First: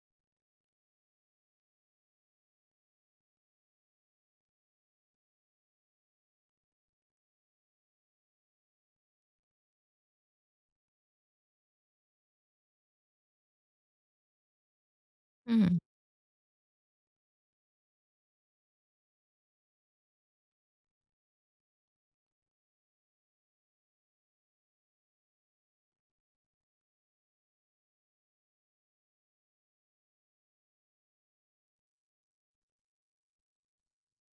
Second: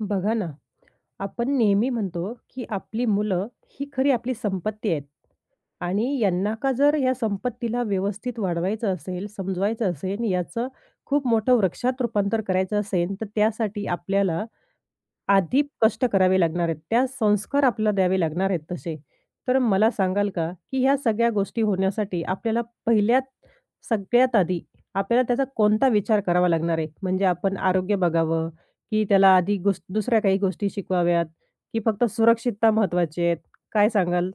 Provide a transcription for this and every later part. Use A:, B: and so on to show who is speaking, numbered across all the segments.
A: बघा ना, आपण नेहमी म्हणतो, की आपली मुलं ही खरी आपली संपत्ती आहेत आणि यांना का जर या संपत्तीला व्यवस्थित वाढवायचं असेल, समजवायचं असेल, याचं खूप मोठं वृक्षात रूपांतर करायचं असेल, तर त्यासाठी आपल्याला आधी
B: हं,
A: कष्ट करावे लागणार आहेत. त्या संस्कार आपल्याला द्यावे लागणार आहेत तसे. तर मला सांगाल का, की ह्या सगळ्या गोष्टी होण्यासाठी आपल्याला पहिल्यात सगळ्यात आधी आपल्याला त्याचा कोणता विचार करावा लागणार आहे? म्हणजे आपण आरोग्य बघावं, की त्याला आधी गोष्ट दुसऱ्या काही गोष्टी शिकवाव्यात, की फक्त सुरक्षितता महत्त्वाची आहे? काय सांगाल?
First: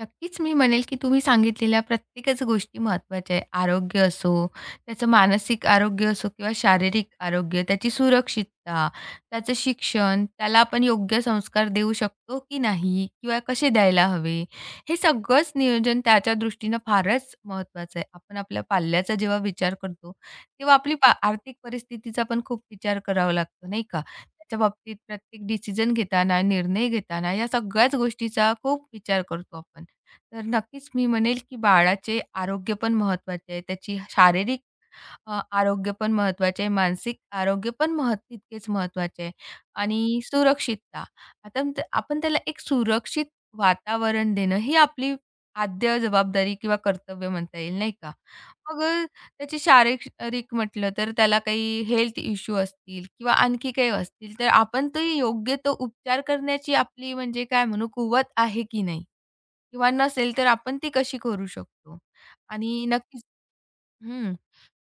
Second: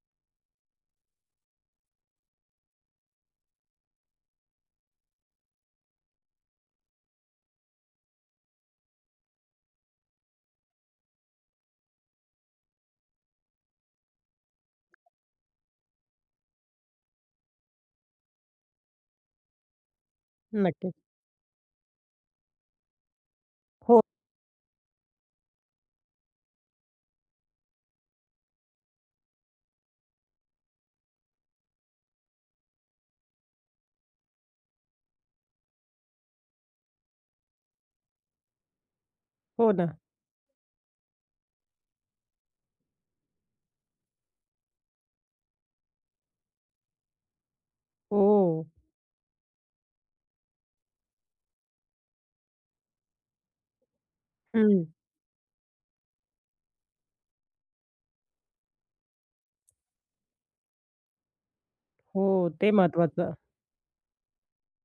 B: नक्कीच, मी म्हणेल की तुम्ही सांगितलेल्या प्रत्येकच गोष्टी महत्त्वाच्या आहे. आरोग्य असो, त्याचं मानसिक आरोग्य असो किंवा शारीरिक आरोग्य, त्याची सुरक्षितता, त्याचं शिक्षण, त्याला आपण योग्य संस्कार देऊ शकतो की नाही किंवा कसे द्यायला हवे, हे सगळंच नियोजन त्याच्या दृष्टीनं फारच महत्त्वाचं आहे. आपण आपल्या पाल्याचा जेव्हा विचार करतो, तेव्हा
A: नक्कीच.
B: आपली आर्थिक परिस्थितीचा पण खूप विचार करावा लागतो, नाही
A: हो,
B: का? त्याच्या बाबतीत प्रत्येक डिसिजन घेताना, निर्णय घेताना या सगळ्याच गोष्टीचा खूप विचार करतो आपण. तर नक्कीच मी म्हणेल, की बाळाचे आरोग्य पण महत्त्वाचे आहे. त्याची शारीरिक आरोग्य पण महत्त्वाचे आहे, मानसिक आरोग्य पण तितकेच महत्त्वाचे आहे
A: हो ना.
B: आणि सुरक्षितता. आता आपण त्याला एक सुरक्षित वातावरण देणं ही आपली आद्य जबाबदारी किंवा कर्तव्य म्हणता येईल, नाही का?
A: हो.
B: मग त्याची शारीरिक म्हटलं तर त्याला काही हेल्थ इश्यू असतील किंवा आणखी काही असतील, तर
A: हं.
B: आपण ते योग्य तो उपचार करण्याची आपली म्हणजे काय म्हणू कुवत आहे की नाही? किंवा नसेल तर आपण ती कशी करू शकतो?
A: हो, ते
B: आणि नक्कीच
A: महत्त्वाचं.
B: हं.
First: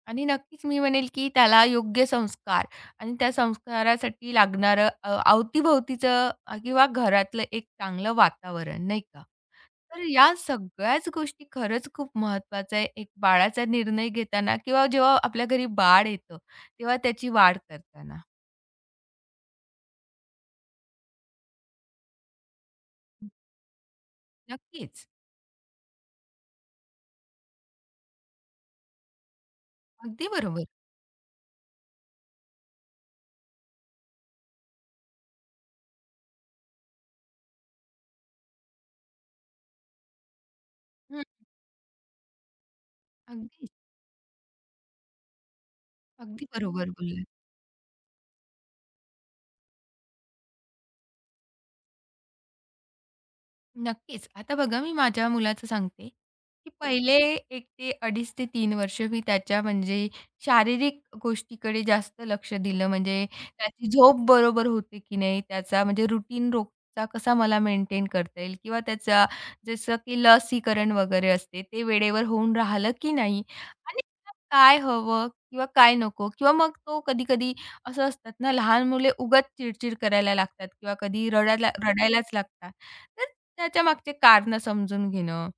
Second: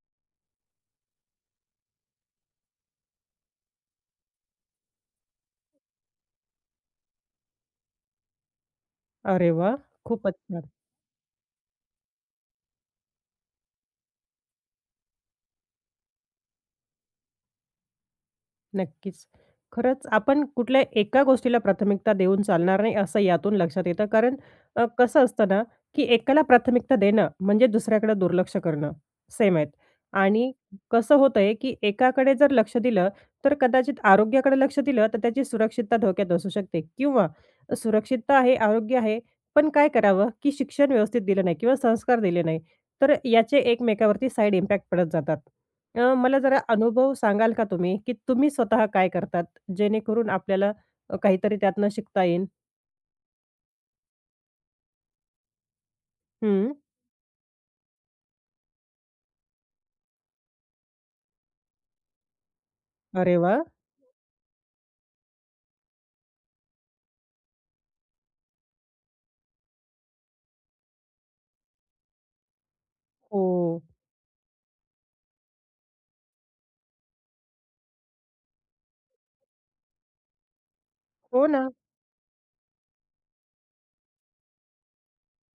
B: आणि नक्कीच मी म्हणेल, की त्याला योग्य संस्कार आणि त्या संस्कारासाठी लागणारं अवतीभोवतीचं किंवा घरातलं एक चांगलं वातावरण, नाही का?
A: अरे वाह!
B: तर या
A: खूपच छान.
B: सगळ्याच गोष्टी खरंच खूप महत्त्वाचं आहे. एक बाळाचा निर्णय घेताना किंवा जेव्हा आपल्या घरी बाळ येतं, तेव्हा त्याची वाढ करताना.
A: नक्कीच. खरंच आपण कुठल्या एका गोष्टीला प्राथमिकता देऊन चालणार नाही, असं यातून लक्षात येतं. कारण
B: नक्कीच.
A: कसं असतं ना, की एकाला प्राथमिकता देणं म्हणजे दुसऱ्याकडे दुर्लक्ष करणं सेम आहेत.
B: अगदी
A: आणि
B: बरोबर.
A: कसं होतंय, की एकाकडे जर लक्ष दिलं, तर कदाचित आरोग्याकडे लक्ष दिलं, तर त्याची सुरक्षितता धोक्यात असू शकते किंवा सुरक्षितता आहे, आरोग्य आहे, पण काय करावं, की शिक्षण व्यवस्थित
B: हं.
A: दिलं नाही किंवा संस्कार दिले नाही. तर याचे
B: अगदीच.
A: एकमेकावरती साइड इम्पॅक्ट पडत जातात. मला
B: अगदी
A: जरा
B: बरोबर
A: अनुभव
B: बोललात.
A: सांगाल का तुम्ही, की तुम्ही स्वतः काय करतात? जेणेकरून आपल्याला काहीतरी त्यातनं शिकता येईल?
B: नक्कीच. आता बघा मी माझ्या मुलाचं सांगते, की
A: हं.
B: पहिले 1 ते अडीच ते 3 वर्ष मी त्याच्या म्हणजे शारीरिक गोष्टीकडे जास्त लक्ष दिलं. म्हणजे
A: अरे वाह!
B: त्याची झोप बरोबर होते की नाही, त्याचा म्हणजे रुटीन रोजचा कसा मला मेंटेन करता येईल किंवा त्याचा जसं की लसीकरण वगैरे असते, ते वेळेवर होऊन राहिलं की नाही
A: हो.
B: आणि त्याला काय हवं किंवा काय नको किंवा मग तो कधी-कधी असं असतात ना, लहान मुले उगाच चिडचिड करायला लागतात किंवा कधी
A: हो ना.
B: रडायला रडायलाच लागतात. तर त्याच्या मागचे कारणं समजून घेणं,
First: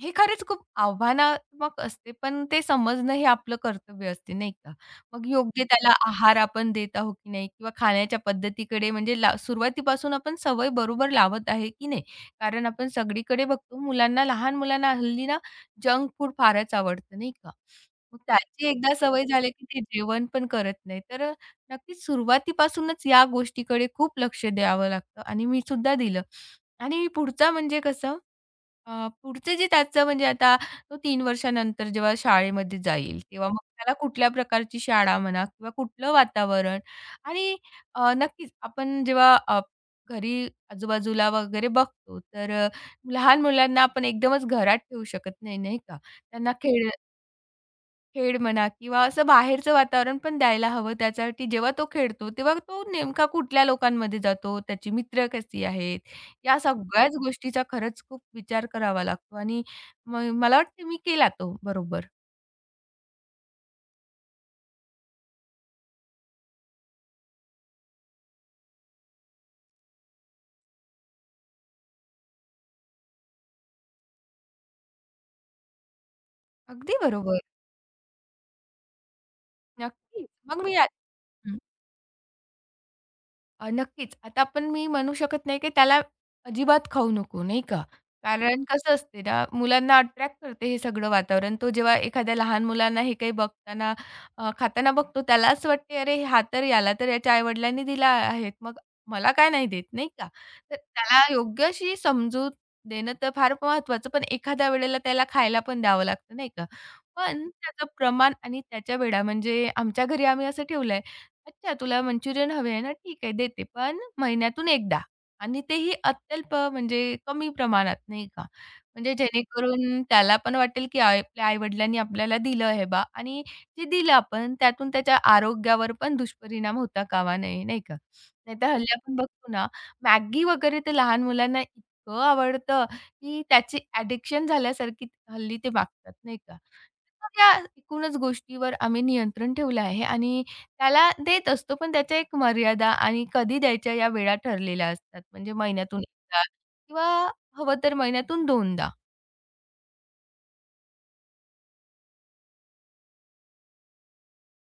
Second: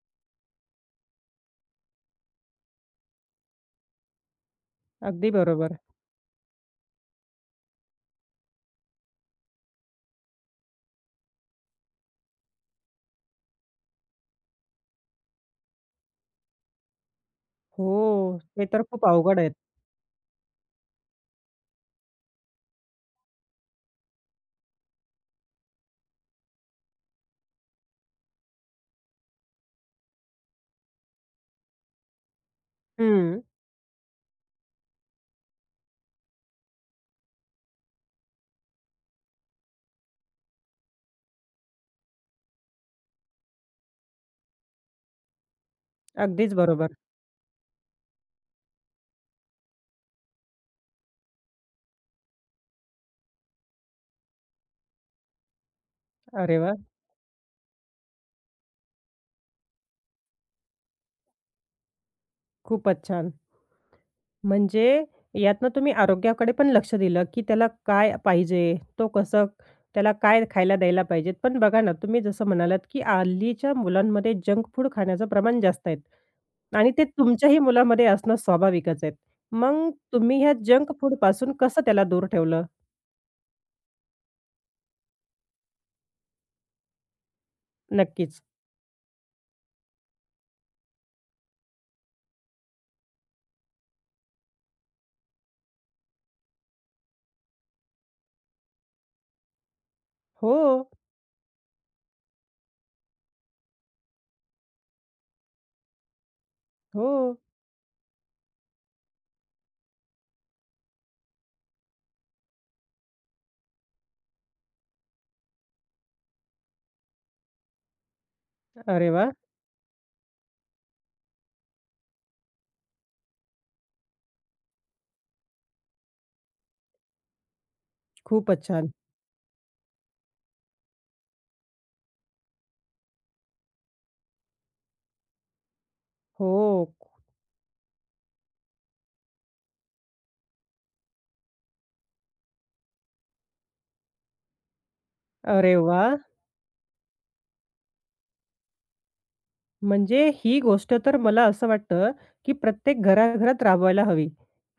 B: हे खरंच खूप आव्हानात्मक असते, पण ते समजणं हे आपलं कर्तव्य असते, नाही का? मग
A: अगदी
B: योग्य
A: बरोबर.
B: त्याला आहार आपण देत आहोत की नाही किंवा खाण्याच्या पद्धतीकडे म्हणजे सुरुवातीपासून आपण सवय बरोबर लावत आहे की नाही? कारण आपण सगळीकडे बघतो मुलांना, लहान मुलांना हल्ली ना जंक फूड फारच आवडतं, नाही का? मग
A: हो. ते
B: त्याची
A: तर
B: एकदा
A: खूप
B: सवय
A: अवघड
B: झाली
A: आहेत.
B: की ते जेवण पण करत नाही. तर नक्कीच सुरुवातीपासूनच या गोष्टीकडे खूप लक्ष द्यावं लागतं आणि मी सुद्धा दिलं. आणि पुढचा म्हणजे कसं पुढचं जे त्याचं म्हणजे आता तो 3 वर्षानंतर जेव्हा शाळेमध्ये जाईल,
A: हं.
B: तेव्हा मग त्याला कुठल्या प्रकारची शाळा म्हणा किंवा कुठलं वातावरण आणि नक्कीच आपण जेव्हा घरी आजूबाजूला वगैरे बघतो, तर लहान मुलांना आपण एकदमच घरात ठेवू शकत नाही, नाही का? त्यांना
A: अगदीच
B: खेळ
A: बरोबर.
B: खेळ म्हणा किंवा असं बाहेरचं वातावरण पण द्यायला हवं त्यासाठी. जेव्हा तो खेळतो, तेव्हा तो नेमका कुठल्या लोकांमध्ये जातो, त्याची मित्र कशी आहेत,
A: अरे
B: या
A: वाह!
B: सगळ्याच गोष्टीचा खरंच खूप विचार करावा लागतो आणि मला वाटतं मी केला तो. बरोबर.
A: खूपच छान. म्हणजे यातनं तुम्ही आरोग्याकडे पण लक्ष दिलं, की त्याला काय पाहिजे? तो कसं त्याला काय खायला द्यायला पाहिजेत. पण बघा ना, तुम्ही जसं म्हणालात, की हल्लीच्या मुलांमध्ये जंक फूड खाण्याचं प्रमाण जास्त आहे आणि
B: अगदी
A: ते
B: बरोबर.
A: तुमच्याही मुलामध्ये असणं स्वाभाविकच आहे. मग
B: नक्कीच.
A: तुम्ही ह्या
B: मग मी या
A: जंक फूडपासून कसं त्याला दूर ठेवलं?
B: अ, नक्कीच. आता आपण मी म्हणू शकत नाही, की त्याला अजिबात खाऊ नको, नाही का?
A: नक्कीच.
B: कारण कसं असते ना, मुलांना अट्रॅक्ट करते हे सगळं वातावरण. तो जेव्हा एखाद्या लहान मुलांना हे काही बघताना, खाताना बघतो, त्याला असं वाटते, "अरे, हा तर याला तर याच्या आई-वडिलांनी दिला आहेत, मग मला का नाही देत?" नाही का?
A: हो,
B: तर त्याला योग्य अशी समजूत देणं तर फार महत्त्वाचं, पण एखाद्या वेळेला त्याला खायला पण द्यावं लागतं, नाही का?
A: हो.
B: पण त्याचं प्रमाण आणि त्याच्या वेळा म्हणजे आमच्या घरी आम्ही असं ठेवलंय अच्छा, तुला मंचुरियन हवे आहे ना? ठीक आहे, देते. पण महिन्यातून एकदा आणि तेही अत्यल्प म्हणजे कमी प्रमाणात, नाही का?
A: अरे
B: म्हणजे
A: वाह!
B: जेणेकरून त्याला पण वाटेल, की आई आपल्या आई-वडिलांनी आपल्याला दिलं हे आणि जे दिलं आपण त्यातून त्याच्या आरोग्यावर पण दुष्परिणाम होता कामा नये, नाही का?
A: खूपच
B: नाहीतर
A: छान.
B: हल्ली आपण बघतो ना, मॅगी वगैरे ते लहान मुलांना इतकं आवडतं, की त्याची ॲडिक्शन झाल्यासारखी हल्ली ते वागतात, नाही का?
A: हो.
B: तर या एकूणच गोष्टीवर आम्ही नियंत्रण ठेवलं आहे आणि त्याला देत असतो, पण त्याच्या एक मर्यादा आणि कधी द्यायच्या या वेळा ठरलेल्या असतात. म्हणजे
A: अरे
B: महिन्यातून
A: वाह!
B: एकदा किंवा हवं तर महिन्यातून 2दा.
A: म्हणजे ही गोष्ट तर मला असं वाटतं, की प्रत्येक घराघरात राबवायला हवी.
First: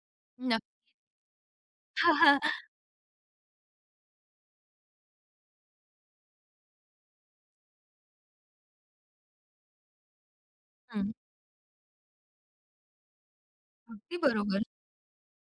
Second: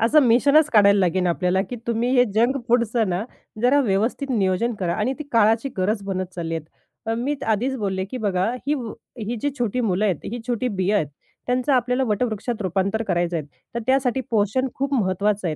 A: असं मिशनच
B: नक्की.
A: काढायला लागेन आपल्याला, की तुम्ही हे जंक फूडचं ना जरा व्यवस्थित नियोजन करा आणि ती काळाची गरज बनत चालली आहे. मी आधीच बोलले, की बघा ही जी छोटी मुलं आहेत, ही छोटी बिया आहेत,
B: हं.
A: त्यांचं आपल्याला वटवृक्षात रूपांतर करायचं आहे. तर
B: अगदी
A: त्यासाठी
B: बरोबर.
A: पोषण खूप महत्त्वाचं आहे.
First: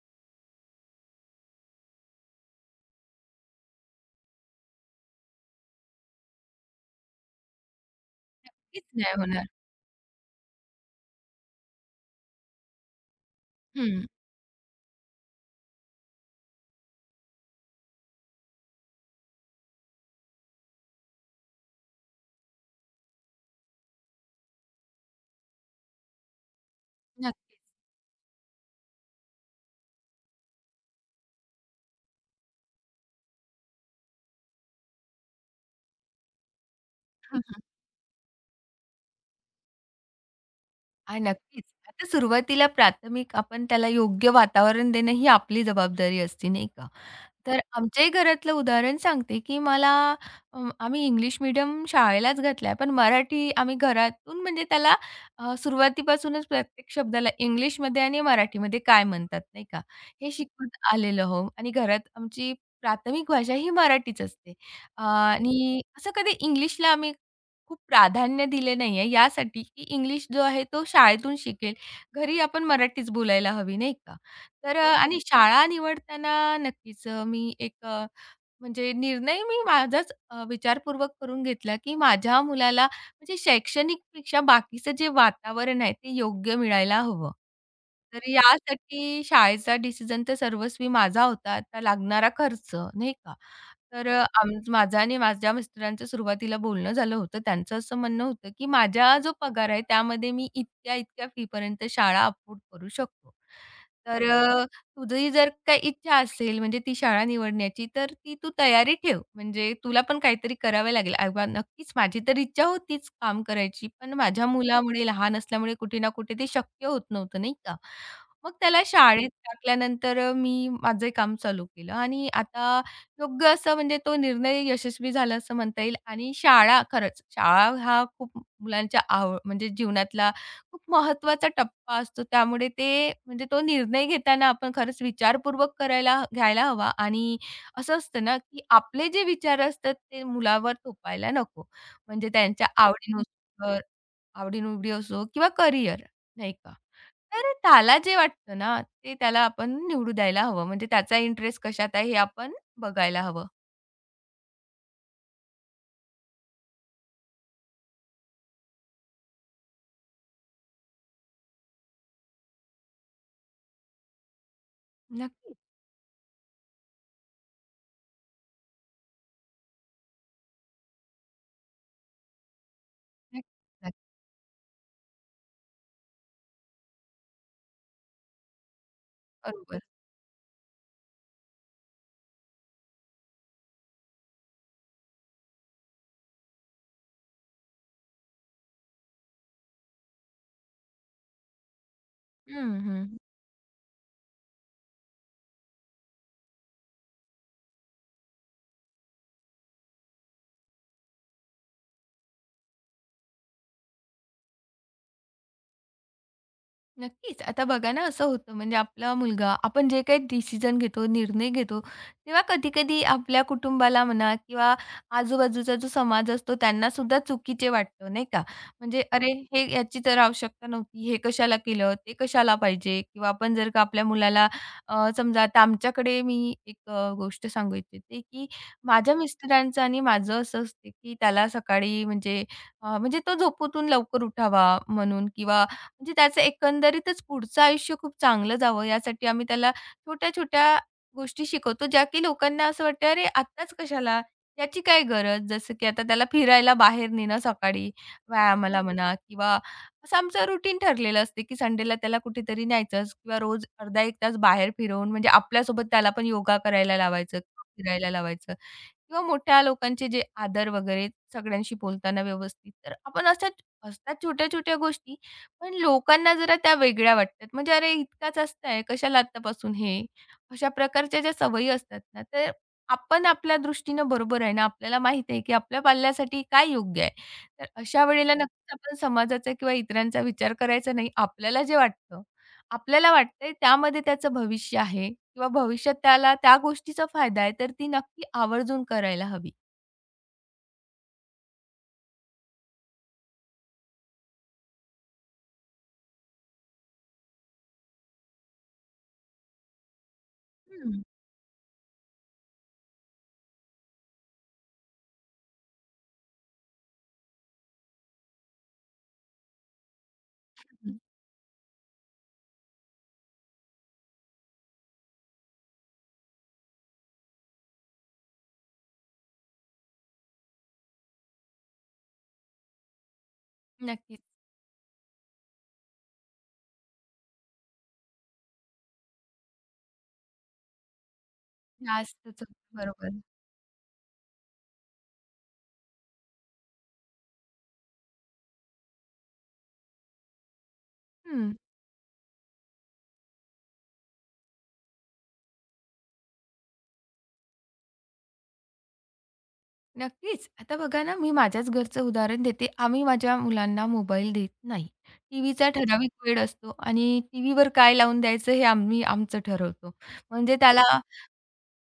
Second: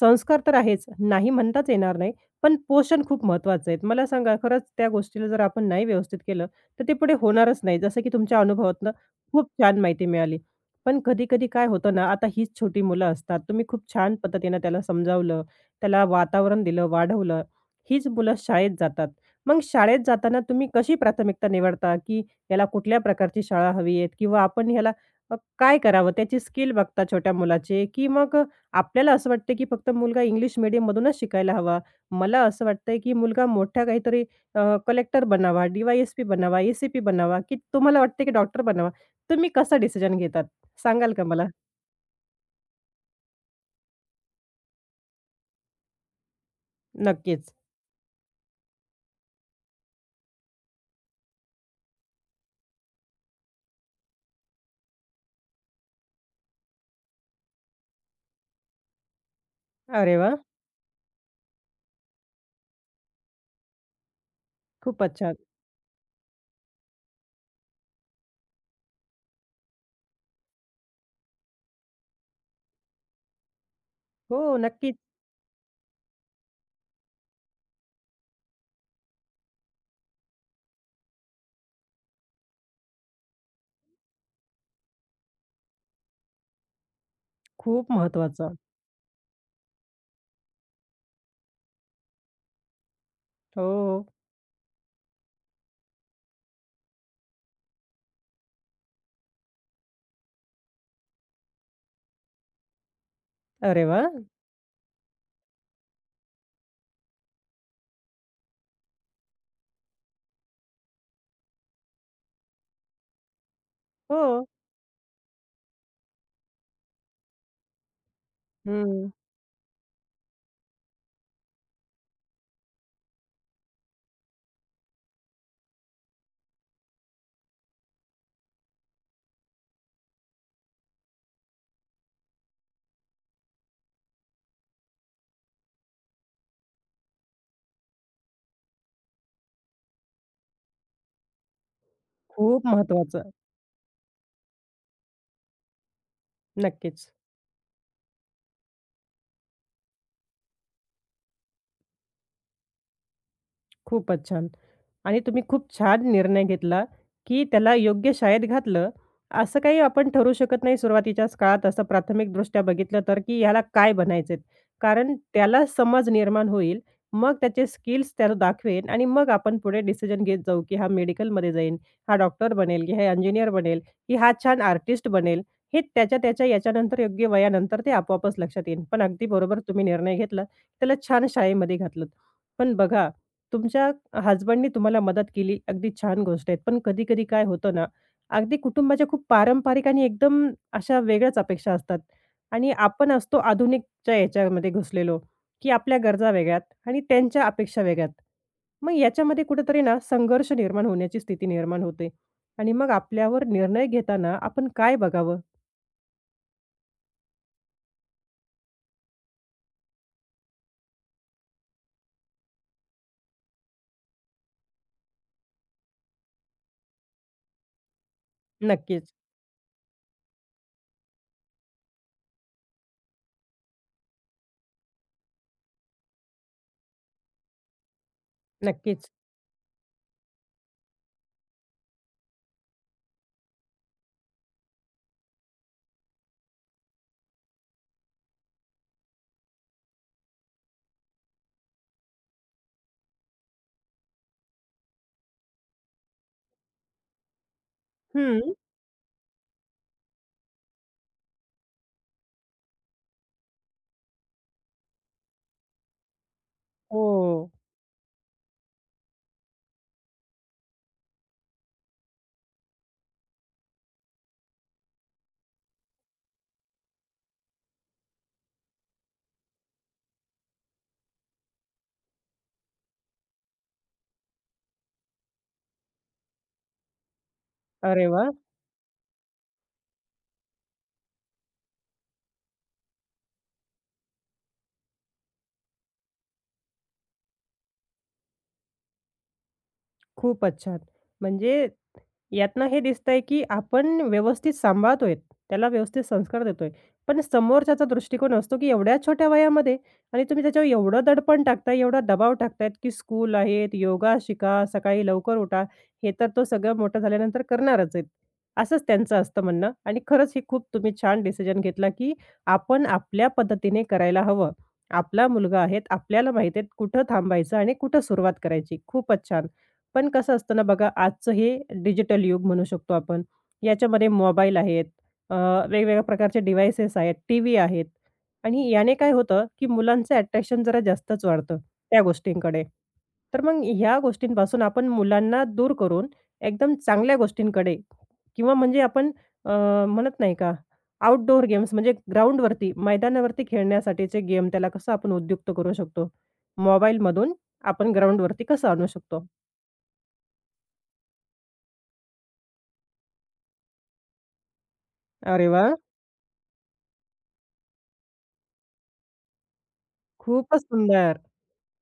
A: संस्कार तर आहेच, नाही म्हणताच येणार नाही, पण पोषण खूप महत्त्वाचं आहे. मला सांगा खरंच त्या गोष्टीला जर आपण नाही व्यवस्थित केलं तर ते पुढे होणारच नाही. जसं की तुमच्या
B: नक्कीच
A: अनुभवातनं
B: नाही होणार.
A: खूप छान माहिती मिळाली. पण कधी-कधी काय होतं ना, आता हीच छोटी मुलं असतात. तुम्ही खूप
B: हं.
A: छान पद्धतीनं त्याला समजावलं, त्याला वातावरण दिलं, वाढवलं. हीच मुलं शाळेत जातात. मग शाळेत जाताना तुम्ही कशी प्राथमिकता निवडता, की याला कुठल्या प्रकारची शाळा हवी आहे किंवा आपण ह्याला काय करावं? त्याची स्किल बघता छोट्या
B: नक्कीच.
A: मुलाचे, की मग आपल्याला असं वाटतं, की फक्त मुलगा इंग्लिश मीडियममधूनच शिकायला हवा. मला असं वाटतंय, की मुलगा मोठ्या काहीतरी कलेक्टर बनावा, DYSP बनावा, ACP बनावा,
B: हं,
A: की
B: हं.
A: तुम्हाला वाटते की डॉक्टर बनावा. तुम्ही कसा डिसिजन घेतात? सांगाल
B: हां,
A: का मला?
B: नक्कीच. आता सुरुवातीला प्राथमिक आपण त्याला योग्य वातावरण देणं ही आपली जबाबदारी असते, नाही का?
A: नक्कीच.
B: तर आमच्याही घरातलं उदाहरण सांगते, की मला आम्ही इंग्लिश मीडियम शाळेलाच घातला आहे, पण मराठी आम्ही घरातून म्हणजे त्याला सुरुवातीपासूनच प्रत्येक शब्दाला इंग्लिशमध्ये आणि मराठीमध्ये काय म्हणतात, नाही का,
A: अरे
B: हे
A: वाह!
B: शिकवत आलेलो हो, आणि घरात आमची प्राथमिक भाषा ही मराठीच असते.
A: खूपच छान.
B: आणि असं कधी इंग्लिशला आम्ही खूप प्राधान्य दिले नाही आहे, यासाठी की इंग्लिश जो आहे तो शाळेतून शिकेल. घरी आपण मराठीच बोलायला हवी, नाही का?
A: हो,
B: तर
A: नक्कीच.
B: आणि शाळा निवडताना नक्कीच मी एक म्हणजे निर्णय मी माझाच विचारपूर्वक करून घेतला, की माझ्या मुलाला म्हणजे शैक्षणिकपेक्षा बाकीचं जे वातावरण आहे ते योग्य मिळायला हवं.
A: खूप
B: तर
A: महत्वाचं.
B: यासाठी शाळेचा डिसिजन तर सर्वस्वी माझा होता. आता लागणारा खर्च नाही का?
A: हो.
B: तर माझं आणि माझ्या मिस्टरांचं सुरुवातीला बोलणं झालं होतं. त्यांचं असं म्हणणं होतं, की माझा जो पगार आहे त्यामध्ये मी इतक्या-इतक्या फीपर्यंत शाळा अफोर्ड करू शकतो.
A: अरे वाह!
B: तर तुझी जर काही इच्छा असेल म्हणजे ती शाळा निवडण्याची, तर ती तू तयारी ठेव. म्हणजे तुला पण काहीतरी करावे लागेल. अरे वाह! नक्कीच माझी तर इच्छा होतीच काम करायची, पण
A: हो.
B: माझ्या मुलामुळे लहान असल्यामुळे कुठे ना कुठे ते शक्य होत नव्हतं, नाही का? मग त्याला
A: हं.
B: शाळेत टाकल्यानंतर मी माझं काम चालू केलं आणि आता योग्य असं म्हणजे तो निर्णय यशस्वी झाला असं म्हणता येईल आणि शाळा खरंच शाळा हा खूप मुलांच्या म्हणजे जीवनातला खूप महत्त्वाचा टप्पा असतो. त्यामुळे ते म्हणजे तो निर्णय घेताना आपण खरंच विचारपूर्वक करायला घ्यायला हवा आणि असं असतं ना, की आपले जे विचार असतात ते मुलावर थोपायला नको. म्हणजे
A: खूप
B: त्यांच्या
A: महत्वाचं.
B: आवडीनुसार आवडी-निवडी असो किंवा करियर नाही का?
A: नक्कीच.
B: तर त्याला जे वाटतं ना, ते त्याला आपण निवडू द्यायला हवं. म्हणजे त्याचा इंटरेस्ट कशात आहे हे आपण बघायला हवं.
A: खूपच छान. आणि तुम्ही खूप छान निर्णय घेतला, की त्याला योग्य शाळेत घातलं. असं काही आपण ठरवू शकत नाही सुरुवातीच्याच काळात असं प्राथमिकदृष्ट्या बघितलं तर, की ह्याला काय बनायचंय? कारण
B: नक्कीच,
A: त्याला समज निर्माण होईल. मग त्याचे स्किल्स त्याला दाखवेन आणि मग आपण पुढे डिसिजन घेत जाऊ, की हा मेडिकलमध्ये जाईन, हा डॉक्टर बनेल, की हा
B: नक्कीच,
A: इंजिनिअर बनेल,
B: नक्की.
A: की हा छान आर्टिस्ट बनेल. हे त्याच्या त्याच्या याच्यानंतर योग्य वयानंतर ते आपोआपच लक्षात येईल. पण अगदी बरोबर
B: बरोबर.
A: तुम्ही निर्णय घेतला, त्याला छान शाळेमध्ये घातलंत. पण बघा, तुमच्या हसबंडनी तुम्हाला मदत केली, अगदी छान गोष्ट आहे. पण कधी-कधी काय होतं ना, अगदी कुटुंबाच्या खूप पारंपरिक आणि एकदम अशा वेगळ्याच अपेक्षा असतात आणि
B: हं, हं.
A: आपण असतो आधुनिकच्या याच्यामध्ये घुसलेलो, की आपल्या गरजा वेगळ्यात आणि त्यांच्या अपेक्षा वेगळ्यात. मग याच्यामध्ये कुठेतरी ना संघर्ष निर्माण होण्याची स्थिती निर्माण होते आणि मग आपल्यावर निर्णय घेताना आपण काय बघावं?
B: नक्कीच. आता बघा ना, असं होतं म्हणजे आपला मुलगा आपण जे काही डिसिजन घेतो, निर्णय घेतो, तेव्हा कधी-कधी आपल्या कुटुंबाला म्हणा किंवा आजूबाजूचा जो समाज असतो त्यांनासुद्धा चुकीचे वाटतं, नाही का? म्हणजे
A: नक्कीच,
B: "अरे, हे याची तर आवश्यकता नव्हती. हे कशाला केलं? ते कशाला पाहिजे?" किंवा आपण जर का आपल्या मुलाला समजा आता आमच्याकडे मी एक गोष्ट सांगू इच्छिते, की
A: नक्कीच.
B: माझ्या मिस्टरांचं आणि माझं असं असते, की त्याला सकाळी म्हणजे म्हणजे तो झोपेतून लवकर उठावा म्हणून किंवा म्हणजे त्याचं एकंदरीतच पुढचं आयुष्य खूप चांगलं जावं यासाठी आम्ही त्याला छोट्या-छोट्या गोष्टी शिकवतो, ज्या की लोकांना असं वाटतं, "अरे आत्ताच कशाला? याची काय गरज?" जसं की आता त्याला फिरायला बाहेर नेणं सकाळी
A: हं.
B: व्यायामाला म्हणा किंवा असं आमचं रुटीन ठरलेलं असते, की संडेला त्याला कुठेतरी न्यायचंच किंवा रोज अर्धा 1 तास बाहेर फिरवून म्हणजे आपल्यासोबत त्याला पण योगा करायला
A: हो.
B: लावायचं, फिरायला लावायचं. किंवा मोठ्या लोकांचे जे आदर वगैरे सगळ्यांशी बोलताना व्यवस्थित. तर आपण अशा असतात छोट्या-छोट्या गोष्टी, पण लोकांना जरा त्या वेगळ्या वाटतात. म्हणजे अरे इतकाच असताय, कशाला आत्तापासून हे? अशा प्रकारच्या ज्या सवयी असतात ना, तर आपण आपल्या दृष्टीनं बरोबर आहे ना, आपल्याला माहीत आहे की आपल्या पाल्यासाठी काय योग्य आहे. तर अशा
A: अरे वाह!
B: वेळेला हो. नक्कीच आपण समाजाचा किंवा इतरांचा विचार करायचा नाही. आपल्याला जे वाटतं, आपल्याला वाटतंय त्यामध्ये त्याचं भविष्य आहे. किंवा भविष्यात त्याला त्या गोष्टीचा फायदा आहे, तर ती नक्की आवर्जून करायला हवी.
A: खूपच छान. म्हणजे यातनं हे दिसतंय की आपण व्यवस्थित सांभाळतोय, त्याला व्यवस्थित संस्कार देतोय. पण समोरच्याचा दृष्टिकोन असतो की एवढ्या छोट्या वयामध्ये आणि तुम्ही त्याच्यावर
B: हं,
A: एवढं दडपण टाकताय, एवढा दबाव टाकतायत की स्कूल आहेत, योगा शिका, सकाळी लवकर उठा. हे तर तो सगळं मोठं झाल्यानंतर करणारच आहेत. असंच त्यांचं असतं म्हणणं आणि खरंच हे खूप तुम्ही
B: हं.
A: छान डिसिजन घेतला की आपण आपल्या पद्धतीने करायला हवं. आपला मुलगा आहेत, आपल्याला माहिती आहे कुठं थांबायचं आणि कुठं सुरुवात करायची. खूपच छान. पण कसं असतं ना बघा, आजचं हे डिजिटल युग म्हणू शकतो आपण. याच्यामध्ये
B: नक्कीच.
A: मोबाईल आहेत, अ, वेगवेगळ्या प्रकारचे डिव्हाइसेस आहेत, टीव्ही आहेत आणि याने काय होतं, की मुलांचं अट्रॅक्शन जरा जास्तच वाढतं त्या
B: जास्तच
A: गोष्टींकडे.
B: बरोबर.
A: तर मग ह्या गोष्टींपासून आपण मुलांना दूर करून एकदम चांगल्या गोष्टींकडे किंवा म्हणजे आपण अ, म्हणत नाही का, आउटडोअर
B: हं.
A: गेम्स म्हणजे ग्राउंडवरती, मैदानावरती खेळण्यासाठीचे गेम त्याला कसं आपण उद्युक्त करू शकतो. मोबाईलमधून आपण ग्राउंडवरती कसं आणू शकतो?
B: नक्कीच. आता बघा ना, मी माझ्याच घरचं उदाहरण देते. आम्ही माझ्या मुलांना मोबाईल देत नाही.
A: अरे
B: टीव्हीचा
A: वाह!
B: ठराविक वेळ असतो आणि टीव्हीवर काय लावून द्यायचं हे आम्ही आमचं ठरवतो. म्हणजे
A: खूपच
B: त्याला
A: सुंदर.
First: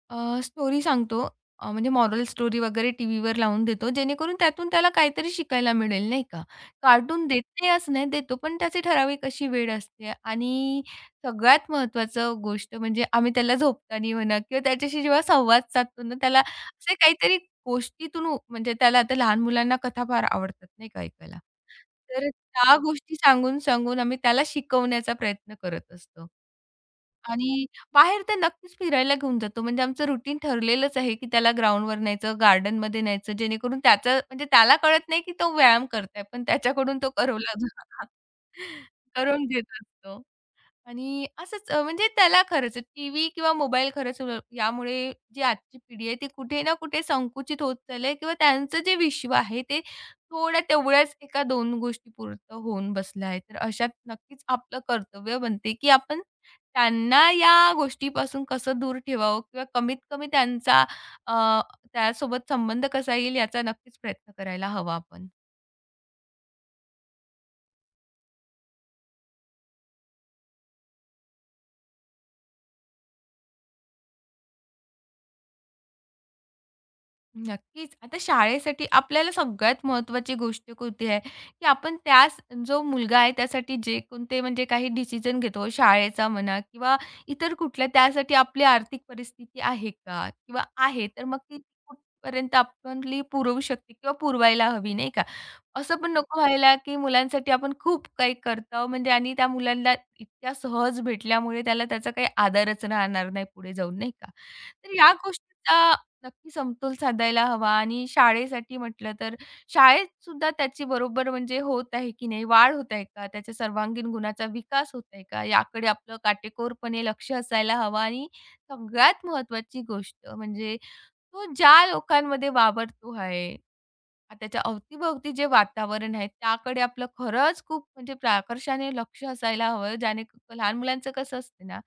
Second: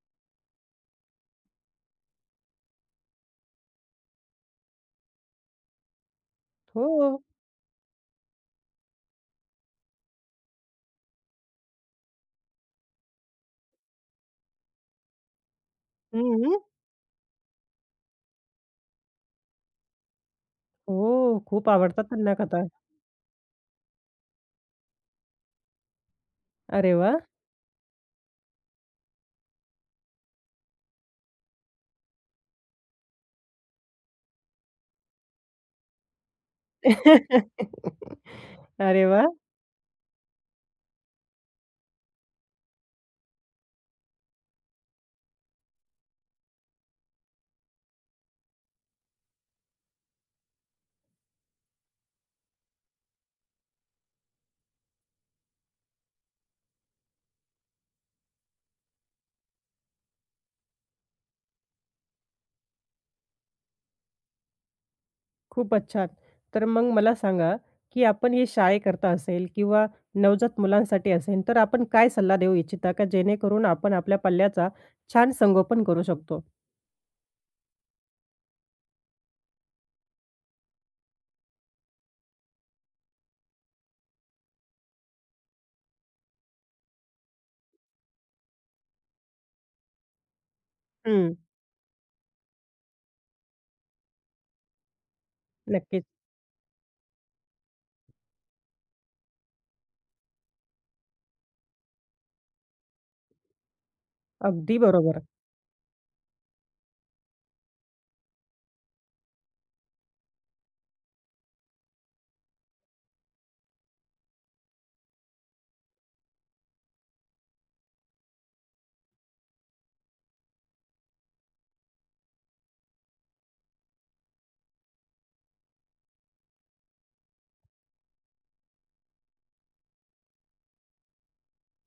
B: स्टोरी सांगतो. म्हणजे मॉरल स्टोरी वगैरे टीव्हीवर लावून देतो, जेणेकरून त्यातून त्याला काहीतरी शिकायला मिळेल, नाही का.
A: हो.
B: कार्टून देत नाही असं नाही, देतो पण त्याची ठराविक अशी वेळ असते आणि सगळ्यात महत्त्वाचं गोष्ट म्हणजे आम्ही त्याला झोपताना म्हणा किंवा त्याच्याशी जेव्हा संवाद साधतो ना, त्याला
A: हं.
B: असे काहीतरी गोष्टीतून म्हणजे त्याला आता लहान मुलांना कथा फार आवडतात, नाही का ऐकायला.
A: हो, खूप आवडतात
B: तर
A: त्यांना कथा.
B: त्या गोष्टी सांगून, सांगून आम्ही त्याला शिकवण्याचा प्रयत्न करत असतो.
A: अरे वाह!
B: आणि बाहेर तर नक्कीच फिरायला घेऊन जातो. म्हणजे आमचं रुटीन ठरलेलंच आहे, की त्याला ग्राउंडवर न्यायचं, गार्डनमध्ये न्यायचं, जेणेकरून त्याचं म्हणजे त्याला कळत नाही, की तो व्यायाम करत आहे. पण त्याच्याकडून तो करवला
A: अरे वाह!
B: करून घेत असतो. आणि असंच म्हणजे त्याला खरंच टीव्ही किंवा मोबाईल खरंच यामुळे जी आजची पिढी आहे ती कुठे ना कुठे संकुचित होत चालली आहे किंवा त्यांचं जे विश्व आहे ते थोड्या तेवढ्याच एका 2 गोष्टीपुरतं होऊन बसलं आहे. तर अशात नक्कीच आपलं कर्तव्य बनते, की आपण त्यांना या गोष्टीपासून कसं दूर ठेवावं किंवा कमीत कमी त्यांचा अ, त्यासोबत संबंध कसा येईल याचा नक्कीच प्रयत्न करायला हवा आपण.
A: खूपच छान. तर मग मला सांगा, की आपण हे शाळेकरता असेल किंवा नवजात मुलांसाठी असेल, तर आपण काय सल्ला देऊ इच्छिता का जेणेकरून आपण आपल्या पल्ल्याचा छान संगोपन करू शकतो?
B: नक्कीच. आता शाळेसाठी आपल्याला सगळ्यात महत्त्वाची गोष्ट कोणती आहे, की आपण त्यास जो मुलगा आहे त्यासाठी जे कोणते म्हणजे काही डिसिजन घेतो शाळेचा म्हणा किंवा इतर कुठल्या त्यासाठी आपली आर्थिक परिस्थिती आहे का? किंवा आहे तर
A: हं,
B: मग ती कुठपर्यंत आपली पुरवू शकते किंवा पुरवायला हवी नाही का? असं
A: नक्कीच.
B: पण नको व्हायला, की मुलांसाठी आपण खूप काही करतो म्हणजे आणि त्या मुलांना इतक्या सहज भेटल्यामुळे त्याला त्याचा काही आदरच राहणार नाही पुढे जाऊन नाही का?
A: अगदी
B: तर या
A: बरोबर.
B: गोष्टीचा नक्की समतोल साधायला हवा आणि शाळेसाठी म्हटलं तर शाळेत सुद्धा त्याची बरोबर म्हणजे होत आहे की नाही, वाढ होत आहे का? त्याच्या सर्वांगीण गुणाचा विकास होत आहे का? याकडे आपलं काटेकोरपणे लक्ष असायला हवं आणि सगळ्यात महत्त्वाची गोष्ट म्हणजे तो ज्या लोकांमध्ये वावरतो आहे, त्याच्या अवतीभोवती जे वातावरण आहे, त्याकडे आपलं खरंच खूप म्हणजे प्राकर्षाने लक्ष असायला हवं. ज्याने लहान मुलांचं कसं असते ना,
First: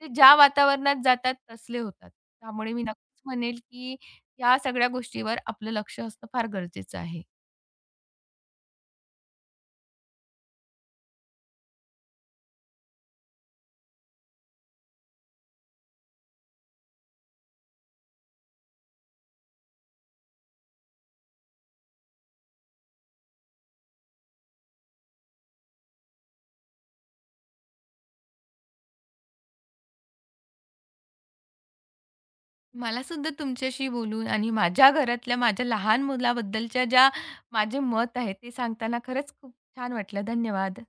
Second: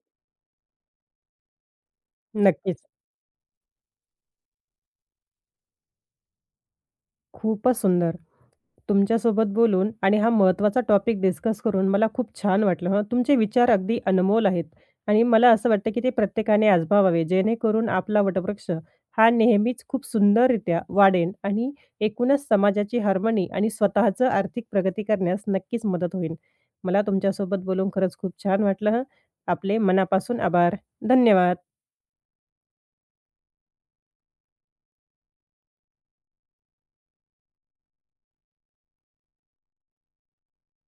B: ते ज्या वातावरणात जातात तसले होतात. त्यामुळे
A: नक्कीच.
B: मी म्हणेल की या सगळ्या गोष्टीवर आपलं लक्ष असणं फार गरजेचं आहे.
A: खूपच सुंदर. तुमच्यासोबत बोलून आणि हा महत्त्वाचा टॉपिक डिस्कस करून मला खूप छान वाटलं हं. तुमचे विचार अगदी अनमोल आहेत आणि मला असं वाटतं की ते प्रत्येकाने आजमावावे जेणेकरून आपला वटवृक्ष हा नेहमीच खूप सुंदररित्या वाढेल आणि एकूणच समाजाची हार्मनी आणि स्वतःचं आर्थिक प्रगती करण्यास नक्कीच मदत होईल. मला तुमच्यासोबत बोलून खरंच खूप छान वाटलं हं. आपले मनापासून आभार. धन्यवाद.
B: मला सुद्धा तुमच्याशी बोलून आणि माझ्या घरातल्या माझ्या लहान मुलाबद्दलच्या ज्या माझे मत आहे ते सांगताना खरंच खूप छान वाटलं. धन्यवाद.